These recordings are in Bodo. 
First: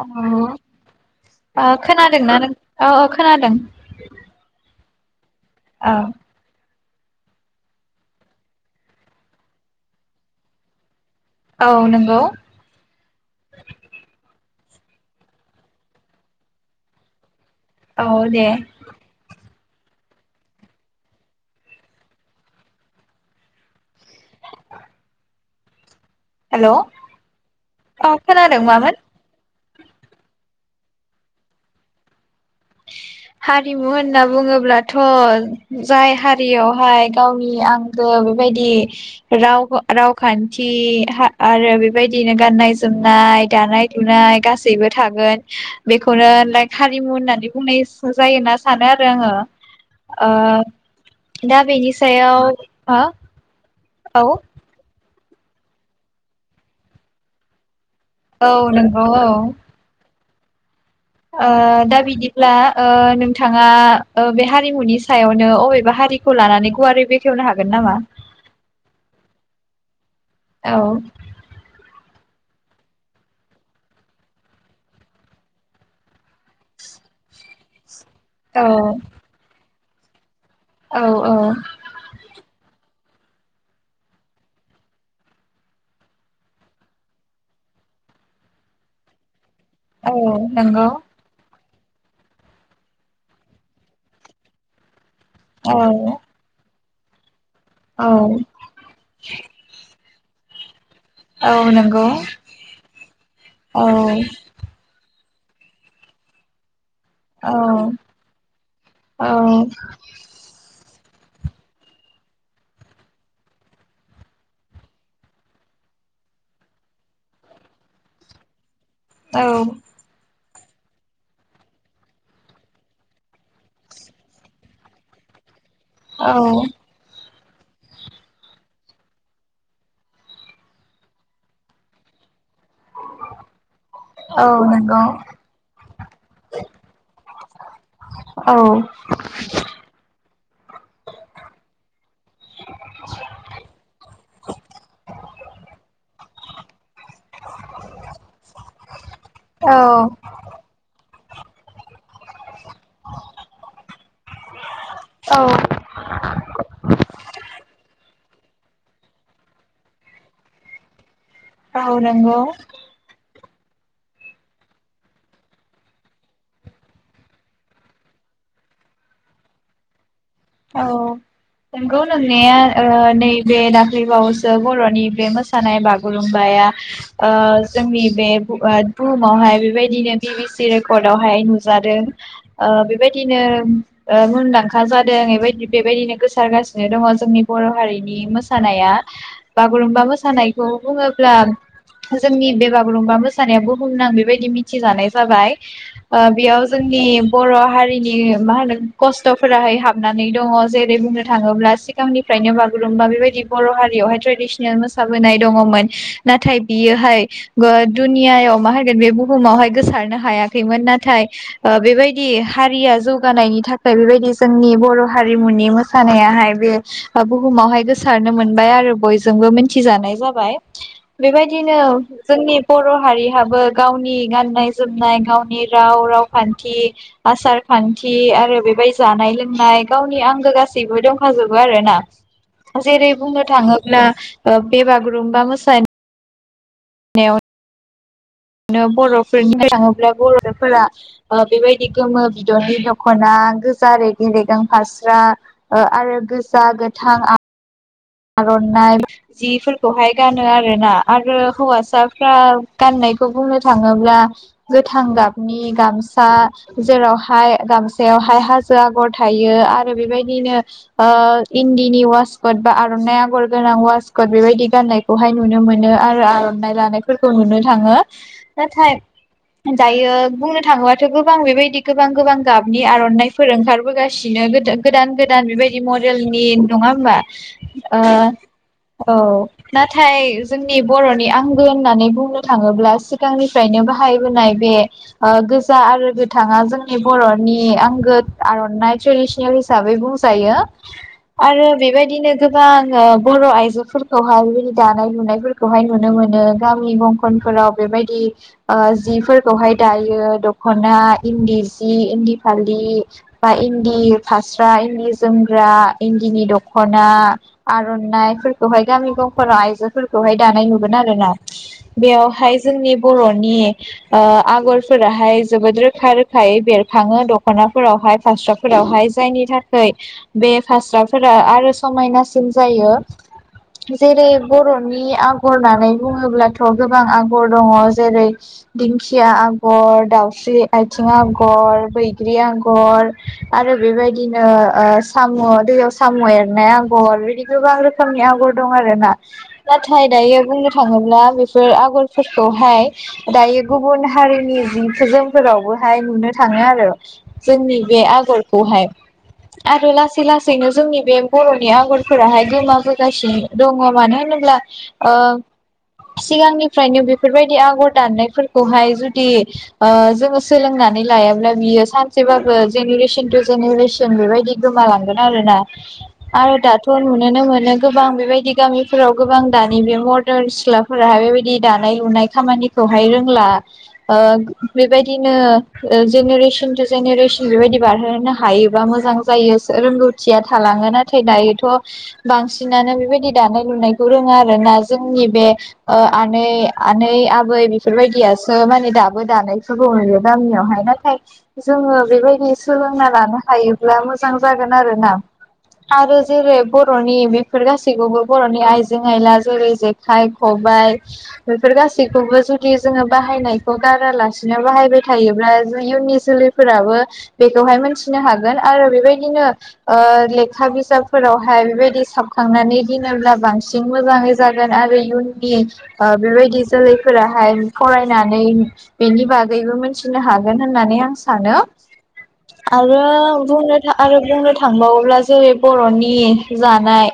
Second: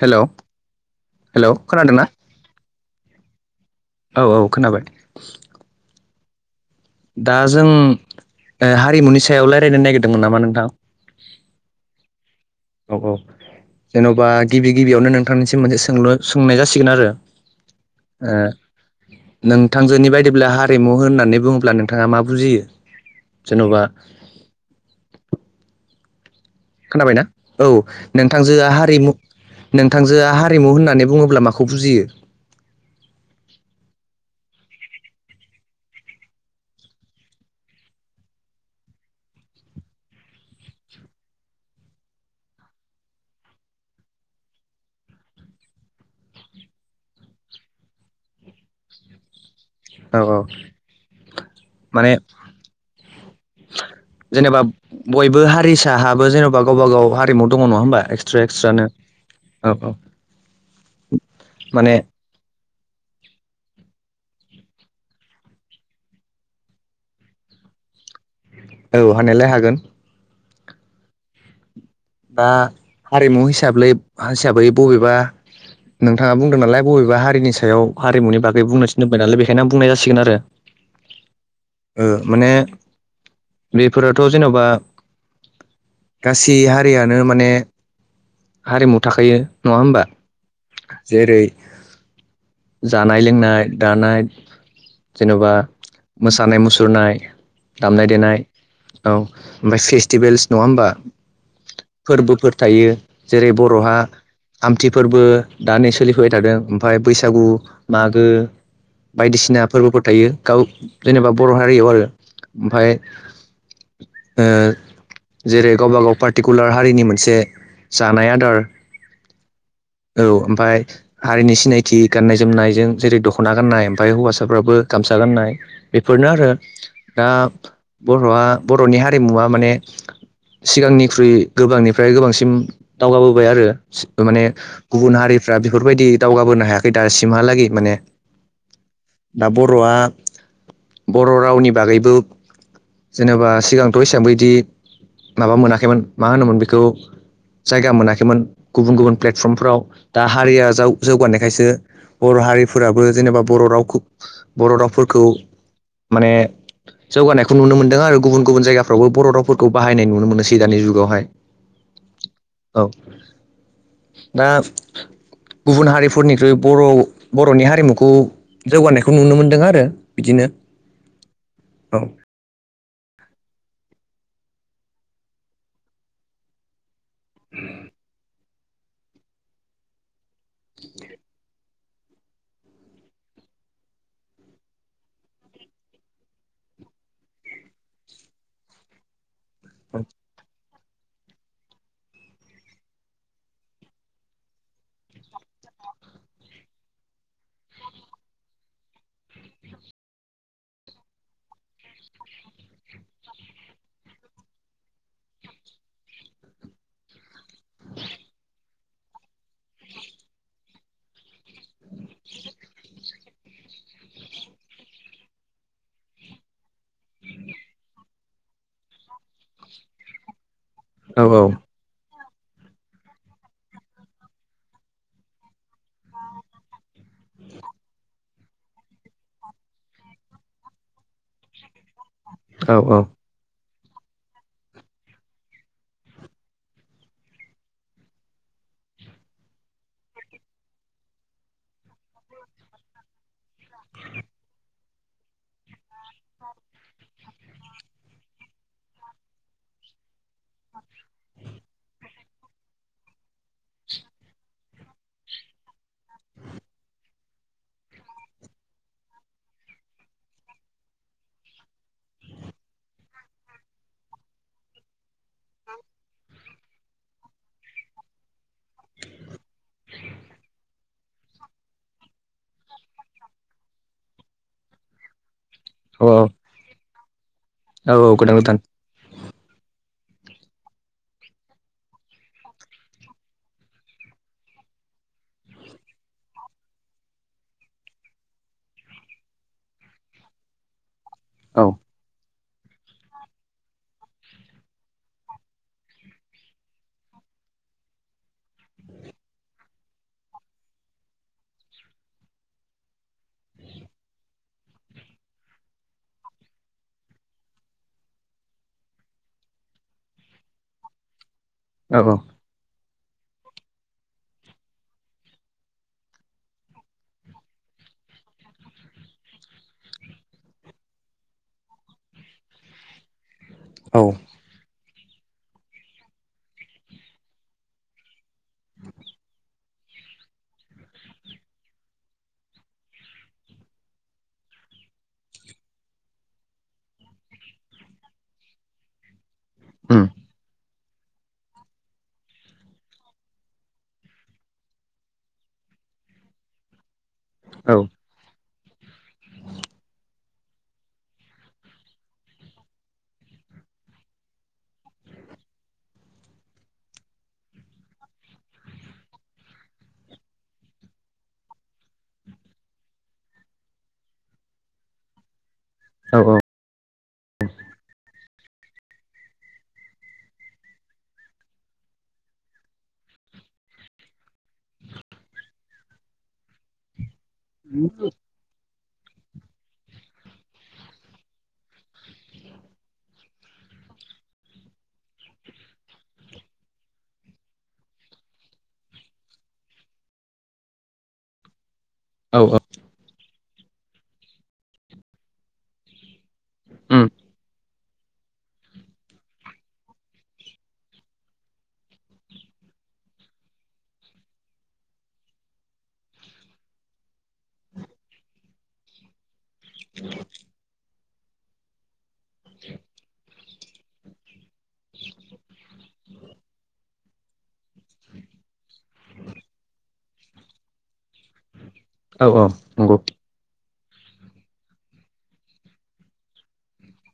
हेलौ [inaudible] ओ खोनादोंना नों? औ औ खोनादों औ औ खोनाबाय [inaudible] दा जों ओ हारिमुनि सायाव रायजलायनो नागिरदोंमोन नामा नोंथां? औ नंगौ औ औ जेन'बा गिबि गिबियावनो नोंथांनिसिम मोनसे सोंलु सोंनाय जासिगोन आरो औ ओ दे नोंथांजोनि बायदिब्ला हारिमु होननानै बुंङोब्ला नोंथाङा मा बुजियो जेन'बा? हेल' औ खोनाबायना औ खोनादों नोंथांजोआ मामोन हारिमु नोंथांजोआ हारिमु होननानै बुंङोब्ला माखौ बुजियो? हारिमु होनना बुंङोब्लाथ' जाय हारियावहाय गावनि आंगो‌ बेबायदि राव-रावखान्थि हा आरो बेबायदिनो गाननाय जोमना नाय दानाय लुनाय गासैबो थागोन बेखौनो लाइक हारिमु होननानै बुंनाय जायो होना सानो आरो आंङो। औ ओ औ दा बेनि माने सायाव हा जेनेबा बयबो हारिसाहाबो जेनेबा गावबा गाव हारिमु दंङ' नंङा होमबा? एक्सट्रा औ एक्सट्रानो नंगौ औ औ ओ माने दा बिदिब्ला ओ नोंथांङा ओ बे हा रिमुनि सायावनो अबेबा हारिखौ लानानै गुवारै बेखेवनो हागोन नामा? औ हानायालाय हागोन औ दा हारिमु हिसाबै हिसाबै बबेबा नोंथाङा बुंदों नालाय बबेबा हारिनि सायाव हारिमुनि औ बागै बुंनो थिन दोबबाय नालाय बेखायनो बुंनाय जासिगोन आरो। औ औ ओ माने बेफोरावथ' जेन'बा गासै हारि हारियानो माने हारिमु थाखायो नङा होमबा औ नंगौ जेरै जानाय लोंनाय दानाय जेन'बा औ मोसानाय मुसुरनाय औ दामनाय देनाय औ ओमफाय फेस्टिभेल्स नङा होमबा? औ नंगौ फोरबोफोर थायो जेरै औ बर'हा औ आमथि फोरबो द नै सोलिफुबाय थादों ओमफाय बैसागु मागो औ बायदिसिना फोरबोफोर थायो गाव जेनेबा बर' हारियाव आरो ओमफाय जेरै गावबा गाव पार्टि पारटिकुलार हारिनि मोनसे जानाय आदार औ ओमफ्राय हारिनि सिनायथि गान्नाय जोमनायजों जेरै दख'ना गाननाय ओमफ्राय हौवासाफ्राबो गामसा गाननाय बेफोरनो औ आरो दा बर'आ बर'नि हारिमुवा माने सिगांनि गोबांनिफ्राय गोबांसिम दावगाबोबाय आरो माने नंगौ गुबुन हारिफ्रा बेफोरबायदि दावगाबोनो हायाखै दासिम सिमहालागै माने औ दा बर'आ बर' रावनि बागैबो जेनेबा सिगां दथ' हसबांबो बिदि माबा मोनाखैमोन मा होनोमोन बेखौ जायगा मोनाखैमोन गुबुन गुबुन औ प्लेटफर्मफोराव दा हारिया जाव जौगानायखायसो बर' हारिफोराबो जेनेबा बर' रावखौ बर' रावफोरखौ औ माने जौगानायखौ नुनो मोनदों आरो गुबुन गुबुन जायगाफ्रावबो बर' रावफोरखौ बाहायनाय नुनो मोनोसै दानि जुगावहाय औ नंगौ औ दा गुबुन हारिफोरनिख्रुइ बर' बर'नि हारिमुखौ जौगानायखौ नुनो मोनदों आरो बिदिनो औ औ नोंगौ नोंनाया नैबे दाख्लैबावसो बर'नि बे मोसानाय बागुरुमबाया जोंनि बे बुहुमावहाय बेबायदिनो बि बि सि रेकर्डआवहाय नु बेबायदिनो मुंदांखा जादों बेबायदि बेबायदिनो गोसारगासिनो दङ जोंनि बर' हारिनि मोसानाया बागुरुम्बा मोसानायखौ बुङोब्ला जोंनि बे बागुरुम्बा मोसानाया बुहुमनां बेबायदि मिथिजानाय जाबाय बेयाव जोंनि जोंनि बर' हारिनि मा होनो खस्थ'फोराहाय हाब दङ जेरै बुंनो थाङोब्ला सिगांनिफ्रायनो बागुरुम्बा बेबायदि बर' हारियावहाय ट्रेडिसनेल मोसानाय मोसाबोनाय दङमोन नाथाय बियोहाय दुनियाव माोगोन बे बुहुमावहाय नो हायाखैमोन न बेबायदि हारिया जौगानायनि थाखाय बेबायदि जोंनि बर' हारिमुनि मोसानायाहाय बे बुहुमावहाय सारनो मोनबाय आरो बयजोंबो मिथिजानाय जाबाय औ बेबायदिनो जोंनि बर' हारिहाबो गावनि गाननाय जोमनाय गावनि राव रावखान्थि आसार खान्थि आरो बेबायदि जानाय लोंनाय बुंनाय गावनि आंगो गासैबो दंखाजोबो आरोना औ जेरै बुंनो थाङोब ब्ला बे बागुरुमबा मोसानो द [unintelligible] बिनो बर'फोरनि थाङोब्ला बर'फोरा बेबायदि गोमो बिदरनि दख'ना गोजा रेगि रेगें फास्रा आरो गोजा गोथां आर'नाइ जिफोरखौहाय गानो आरोना आरो हौवासाफ्रा गाननाय बेखौ बुंनो थाङोब्ला गोथां गाबनि गामसा जेरावहाय गामसाया बेयावहाय हाजो आगर थायो आरो बेबायदिनो इन्दिनि वासकद बा आरनाइ आगर गोनां वासकट बेबायदि गाननायखौहाय नुनो मोनो आरो आरनाइ लानायफोरखौ नुनो थांङो नाथाय दायो बुंनो थाङोबा गोबां गोबां बेबायदि गोबां गोबां गाबनि आरनाइफोर ओंखारबोगासिनो गोदान गोदान बेबायदि औ मडेलनि नङा होमबा औ ओ औ गोदान गोदान औ नाथाय जोंनि बरनि आंगो होननानै बुंनो थाङोब्ला सिगांनिफ्रायनो बाहायबोनाय बे ओ गोजा आरो गोथाङा जोंनि बरनि आंगो आरनाइ ट्रेडिसनेल हिसाबै बुंजायो औ आरो बेबायदिनो गोबां ओ बर आइजोफोरखौहाय बेबायदि दानाय लुनायफोरखौहाय नुनो मोनो गामि दंखन फोराव बेबायदिओ जिफोरखौहाय दायो दखना इन्दि सि इदि फालि बा इन्दि फास्रा इन्दि जोमग्रा इन्दिनि दखना आरनाइफोरखौहाय गामि गंफोराव आइजोफोरखौहाय दानाय नुगोन आरो ना औ औ बेयावहाय जोंनि बरनि ओ आगरफोराहाय जोबोद रोखा रोखायै बेरखाङो दखनाफोराव ओमफाय फास्राफोरावहाय जायनि थाखाय बे फास्राफोरा आरो समायना रोखोम जायो औ जेरै बरनि नि आगर लानाय होन्नानै बुङोब्लाथ गोबां आगर दङ जेरै दिंखिया आर आगर दाउस्रि आथिं आगर बैग्रि आगर आरो बेबायदिनो ओ साम दैयाव साम एरनाया आगर आगर बिदि गोबां रोखोमनि आगर दं आरो ना नाथाय दायो बुंनो थाङोबा थाङोब्ला बेफोर आगरफोरखौहाय दायो गुबुन हारिनि जि जोमफोरावबो हाय नुनो थाङो आरो। जोंनि बे आगरखौहाय आरो लासै लासैनो जोंनि बे बर नि आगरफोराहाय गोमाबोगासिनो दङ मानो होनोब्ला ओ सिगांनिफ्रायनो बेफोरबायदि आगर दाननायफोरखौहाय जुदि ओ जोङो सोलोंनानै नानै लायाब्ला बियो सानसेबाबो जेनेरेसन टु जेनेरेसन बेबायदि गोमालांगोन आरोना आरो दाथ नुुनोनो मोनो गोबां बेबायदि गामिफोराव गोबां दानि बे मदारन सिख्लाफोराहाय बेबायदि दानाय लुनाय खामानिखौहाय रोंला ओ बेबायदिनो जेनेरेसन टु जेनेरेसन बेबायदि बारहोनो हायोबा मोजां जायो रोंगौथिया थालाङोना नाथाय दायोथ बांसिनानो बेबायदि दानाय लुनायखौ रोङा आरो ना जोंनि बे ओ आनै आनै आबै बेफोरबायदियासो माने दाबो दानायफोरखौ नुयो गामियावहाय न [inaudible] जोङो औ बेबायदि सोलोंना लानो हायोब्ला मोजां जागोन आरोना आरो जेरै औ बरनि बेफोर गासैबो गासैखौबो बरनि आइजें आइला जेरै जेखाइ खबाइ बेफोर गासैखौबो जुदि जो जोंङो बाहायनायखौ गारालासिनो बाहायबाय थायोब्ला इयुननि जोलैफोराबो बेखौहाय मोनथिनो हागोन आरो बेबायदिनो ओ लेखा बिजाबफोरावहाय बेबायदि साबखांनानै दोनोब्ला बांसिन हारसि मोजाङै जागोन आरो इयुननिओ बेबायदि जोलैफोराहाय फरायनानै बेनि बागैबो मिथिनो हागोन होननानै आं सानो औ औ नंगौ आरो बुंनो‌ आरो बुंनो थांबावोब्ला जेरै बरनि जानाय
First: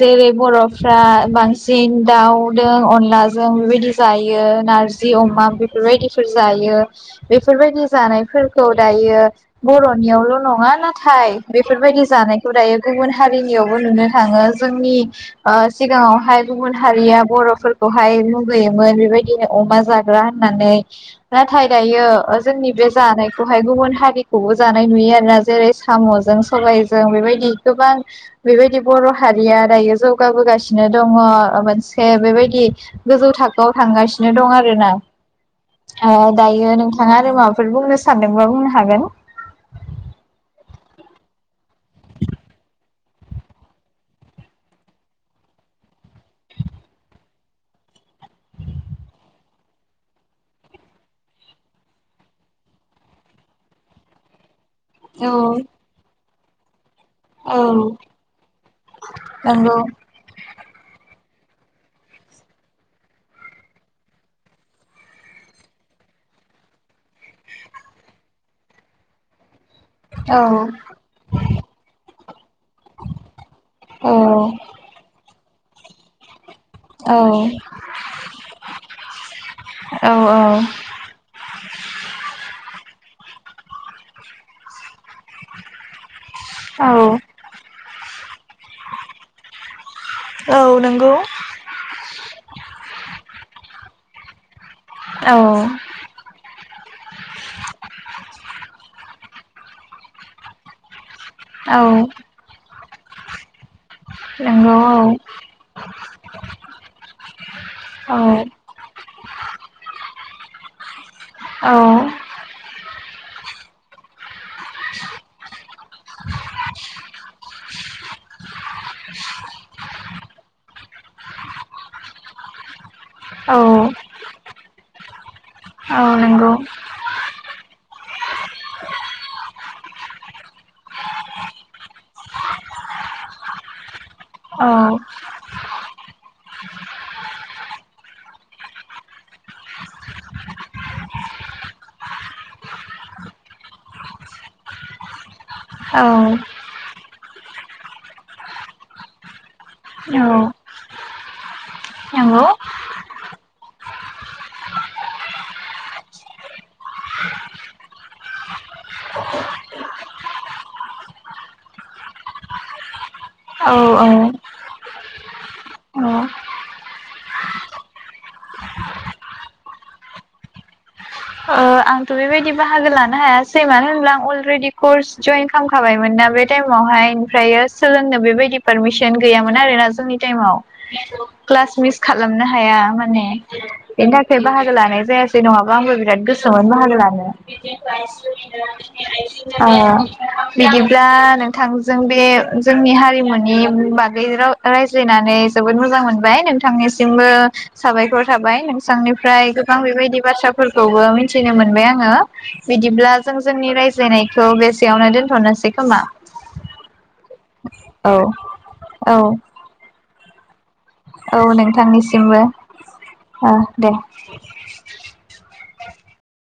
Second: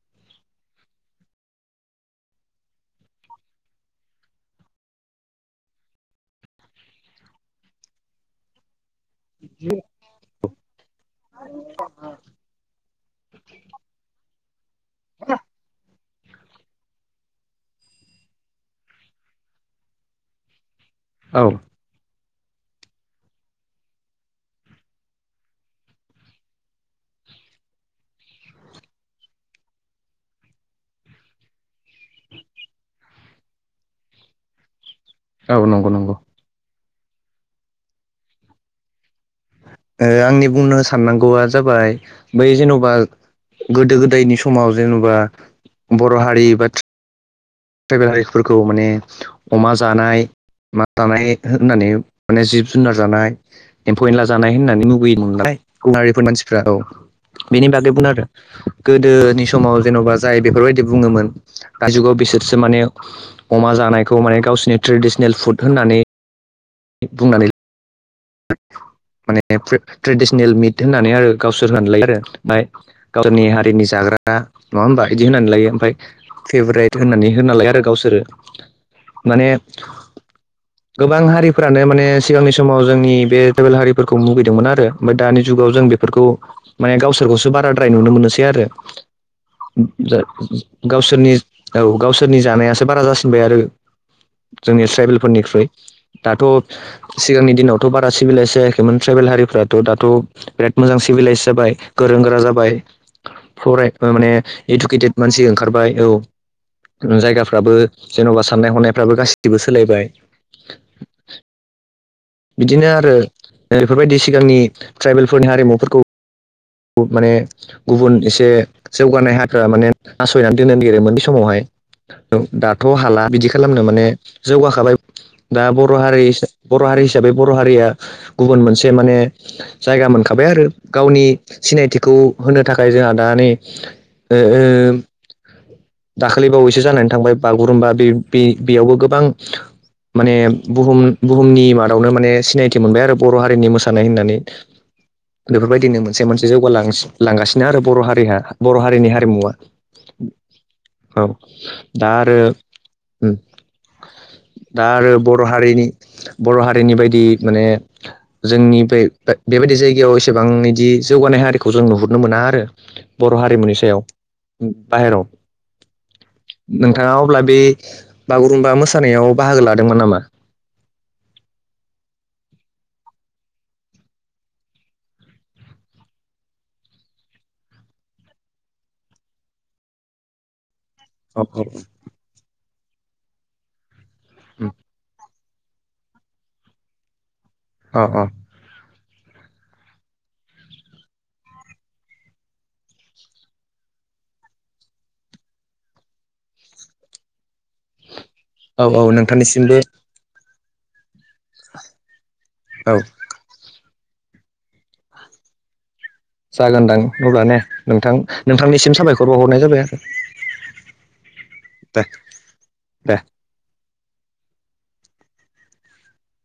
जेरै बरफ्रा बांसिन दाउ जों अनलाजों बेबायदि जायो नारजि अमाजों बेफोरबायदिफोर जायो बे बेफोरबायदि जानायफोरखौ दायो बरनियावल नङा नाथाय बेफोरबायदि जानाय गुबुन हारिनियावबो नुनो थाङो जोंनि ओ सिगाङावहाय गुबुन हारि या बरफोरखौहाय मुगैयोमोन बेबायदिनो अमा जाग्रा होननानै औ ना थायो दायोयो जोंनि बे जानायखौहाय गुबुन हारिखौबो जानाय नुयो आरोना जेरै सामजों सबायजों बेबायदि। गोबां बेबायदि बर' हारिया दायो जौगाबोगासिनो दङ मोनसे बेब बायदि गोजौ थाखोआव थांगासिनो दं आरोना औ नंगौ नंगौ। दायो नोंथाङा आरो माबाफोर बुंनो सानदोंबा बुंनो हागोन। आंनि बुंनो साननांगौआ जाबाय बै जेन'बा गोदो गोदायनि समाव जेनेबा बर' हारि बाथ ट्राइबेलारिफोरखौ माने अमा जानाय मा जानाय होननानै माने जिब जुनार जानाय एम्फौ एनला जानाय होननानै हागोन लुबैयो [unintelligible] मानसिफ्रा औ बेनि बागै बुं आरो गोदोनि समाव नंगौ जेन'बा जाय बेफोरबाय दि बुङोमोन दा जुगाव बिसोर सो माने अमा जानायखौ माने गावसिोरनि ट्रेडिसनेल फुद होननानै। बुंनानै म माने। औ ट्रेडिसनेल मिट होननानै आरो गावसोर होनलाय आरो ओमफ्राय गावसोरनि हारिनि औ जाग्रा आ। नङा होमबा एदि होनानै लायो ओमफाय। फेभारेट होननानै होनालायो आरो गावसोरो माने औ गोबां हारिफोरानो माने सिगांनि समाव जोंनि बे ट्राइबेल हारिफोरखौ मुगैदोंमोन आरो ओमफ्राय दानि जुगाव जों बेफोरखौ औ माने गावसोरखौसो बाराद्राय नुनो मोननोसै आरो। औ नंगौ गावसोरनि औ गावसोरनि जानायासो बारा जासिनबाय आरो। जोंनि औ ट्राइबेलफोरनिख्रुइ दाथ' सिगांनि दिनावथ' बारा सिबिलाइसो जायाखैमोन ट्राइबेल हारिफ्राथ' दाथ' बिराद मोजांसि सिभिलाइस जाबाय औ गोरों गोरा जाबाय फराय माने नंगौ इडुकेटेद मानसि ओंखारबाय औ। जायगाफ्राबो औ जेन'बा साननाय हनायफ्राबो गासिबो सोलायबाय औ। बिदिनो आरो बेफोरबायदि सिगांनि ट्राइबेलफोरनि हारिमुफोरखौ माने गुबुन एसे जौगानाय हाफ्रा माने नासयनानै दोननो नागिरोमोन बे समावहाय दाथ' हाला बिदि औ खालामनो माने जौगाखाबाय दा बर' औ हारि नंगौ बर' हारि हिसाबै बर' हारिया गुबुन मोनसे माने जायगा मोनखाबाय आरो गावनि सिनायथिखौ होनो थाखाय जोंहा दा नै ओ ओ। औ दाखालिबावैसो जानानै थांबाय बागुरुम्बा बे बेयावबो गोबां माने बुहुम बुहुमनि मादावनो माने सिनायथि मोनबाय आरो बर' हारिनि मोसानाय होननानै। [inaudible] बेफोरबायदिनो औ मोनसे मोनसे जौगालां लांगासिनो आरो बर' हारिया बर' हारिनि हारिमुवा औ दा आरो। नंगौ [inaudible] दा आरो बर' हारिनि बर' हारिनि बायदि माने जोंनि बे बेबायदि जायगायाव एसेबांएदि जौगानाय हारिखौ जों नुहुरनो मोना आरो बर' औ हारिमुनि सायाव औ बाहेरायाव नोंथाङा अब्ला बे बागुरुम्बा मोसानायाव बाहागो लादोंमोन नामा। अ। आंथ' बेबायदि बाहागो लानो हायासै मानो होनब्ला आं अलरेडि कर्स जयेन खालामखाबायमोनना बे टाइमाव हायओमफ्रायो सोलोंनो बेबायदि पारमिसन गैयामोन आरोना जोंनि टाइमाव अ क्लास मिस खालामनो हाया माने बेनि थाखाय बाहागो लानाय जायासै जे नङाबा आंबो बिराद गोसोमोन बाहागो लानो अ अ औ। बिदिब्ला नोंथांजों बे जोंनि हारिमुनि बागै रायज्लायनानै जोबोद मोजां मोनबाय नोंथांनिसिमबो साबायखर थाबाय औ औ नोंसांनिफ्राय नोंथांनिसिमबो गोबां बेबायदि बाथ्राफोरखौबो मिथिनो मोनबाय आङो। औ बिदिब्ला जों जोंनि रायजायनायखौ बेसेयावनो दोनथ'नोसै खोमा जागोनदां अब्ला ने औ नोंथां नोंथांनिसिम औ साबायखर बाव हरनाय जाबाय आरो। औ दे नोंथांनिसिमबो दे दे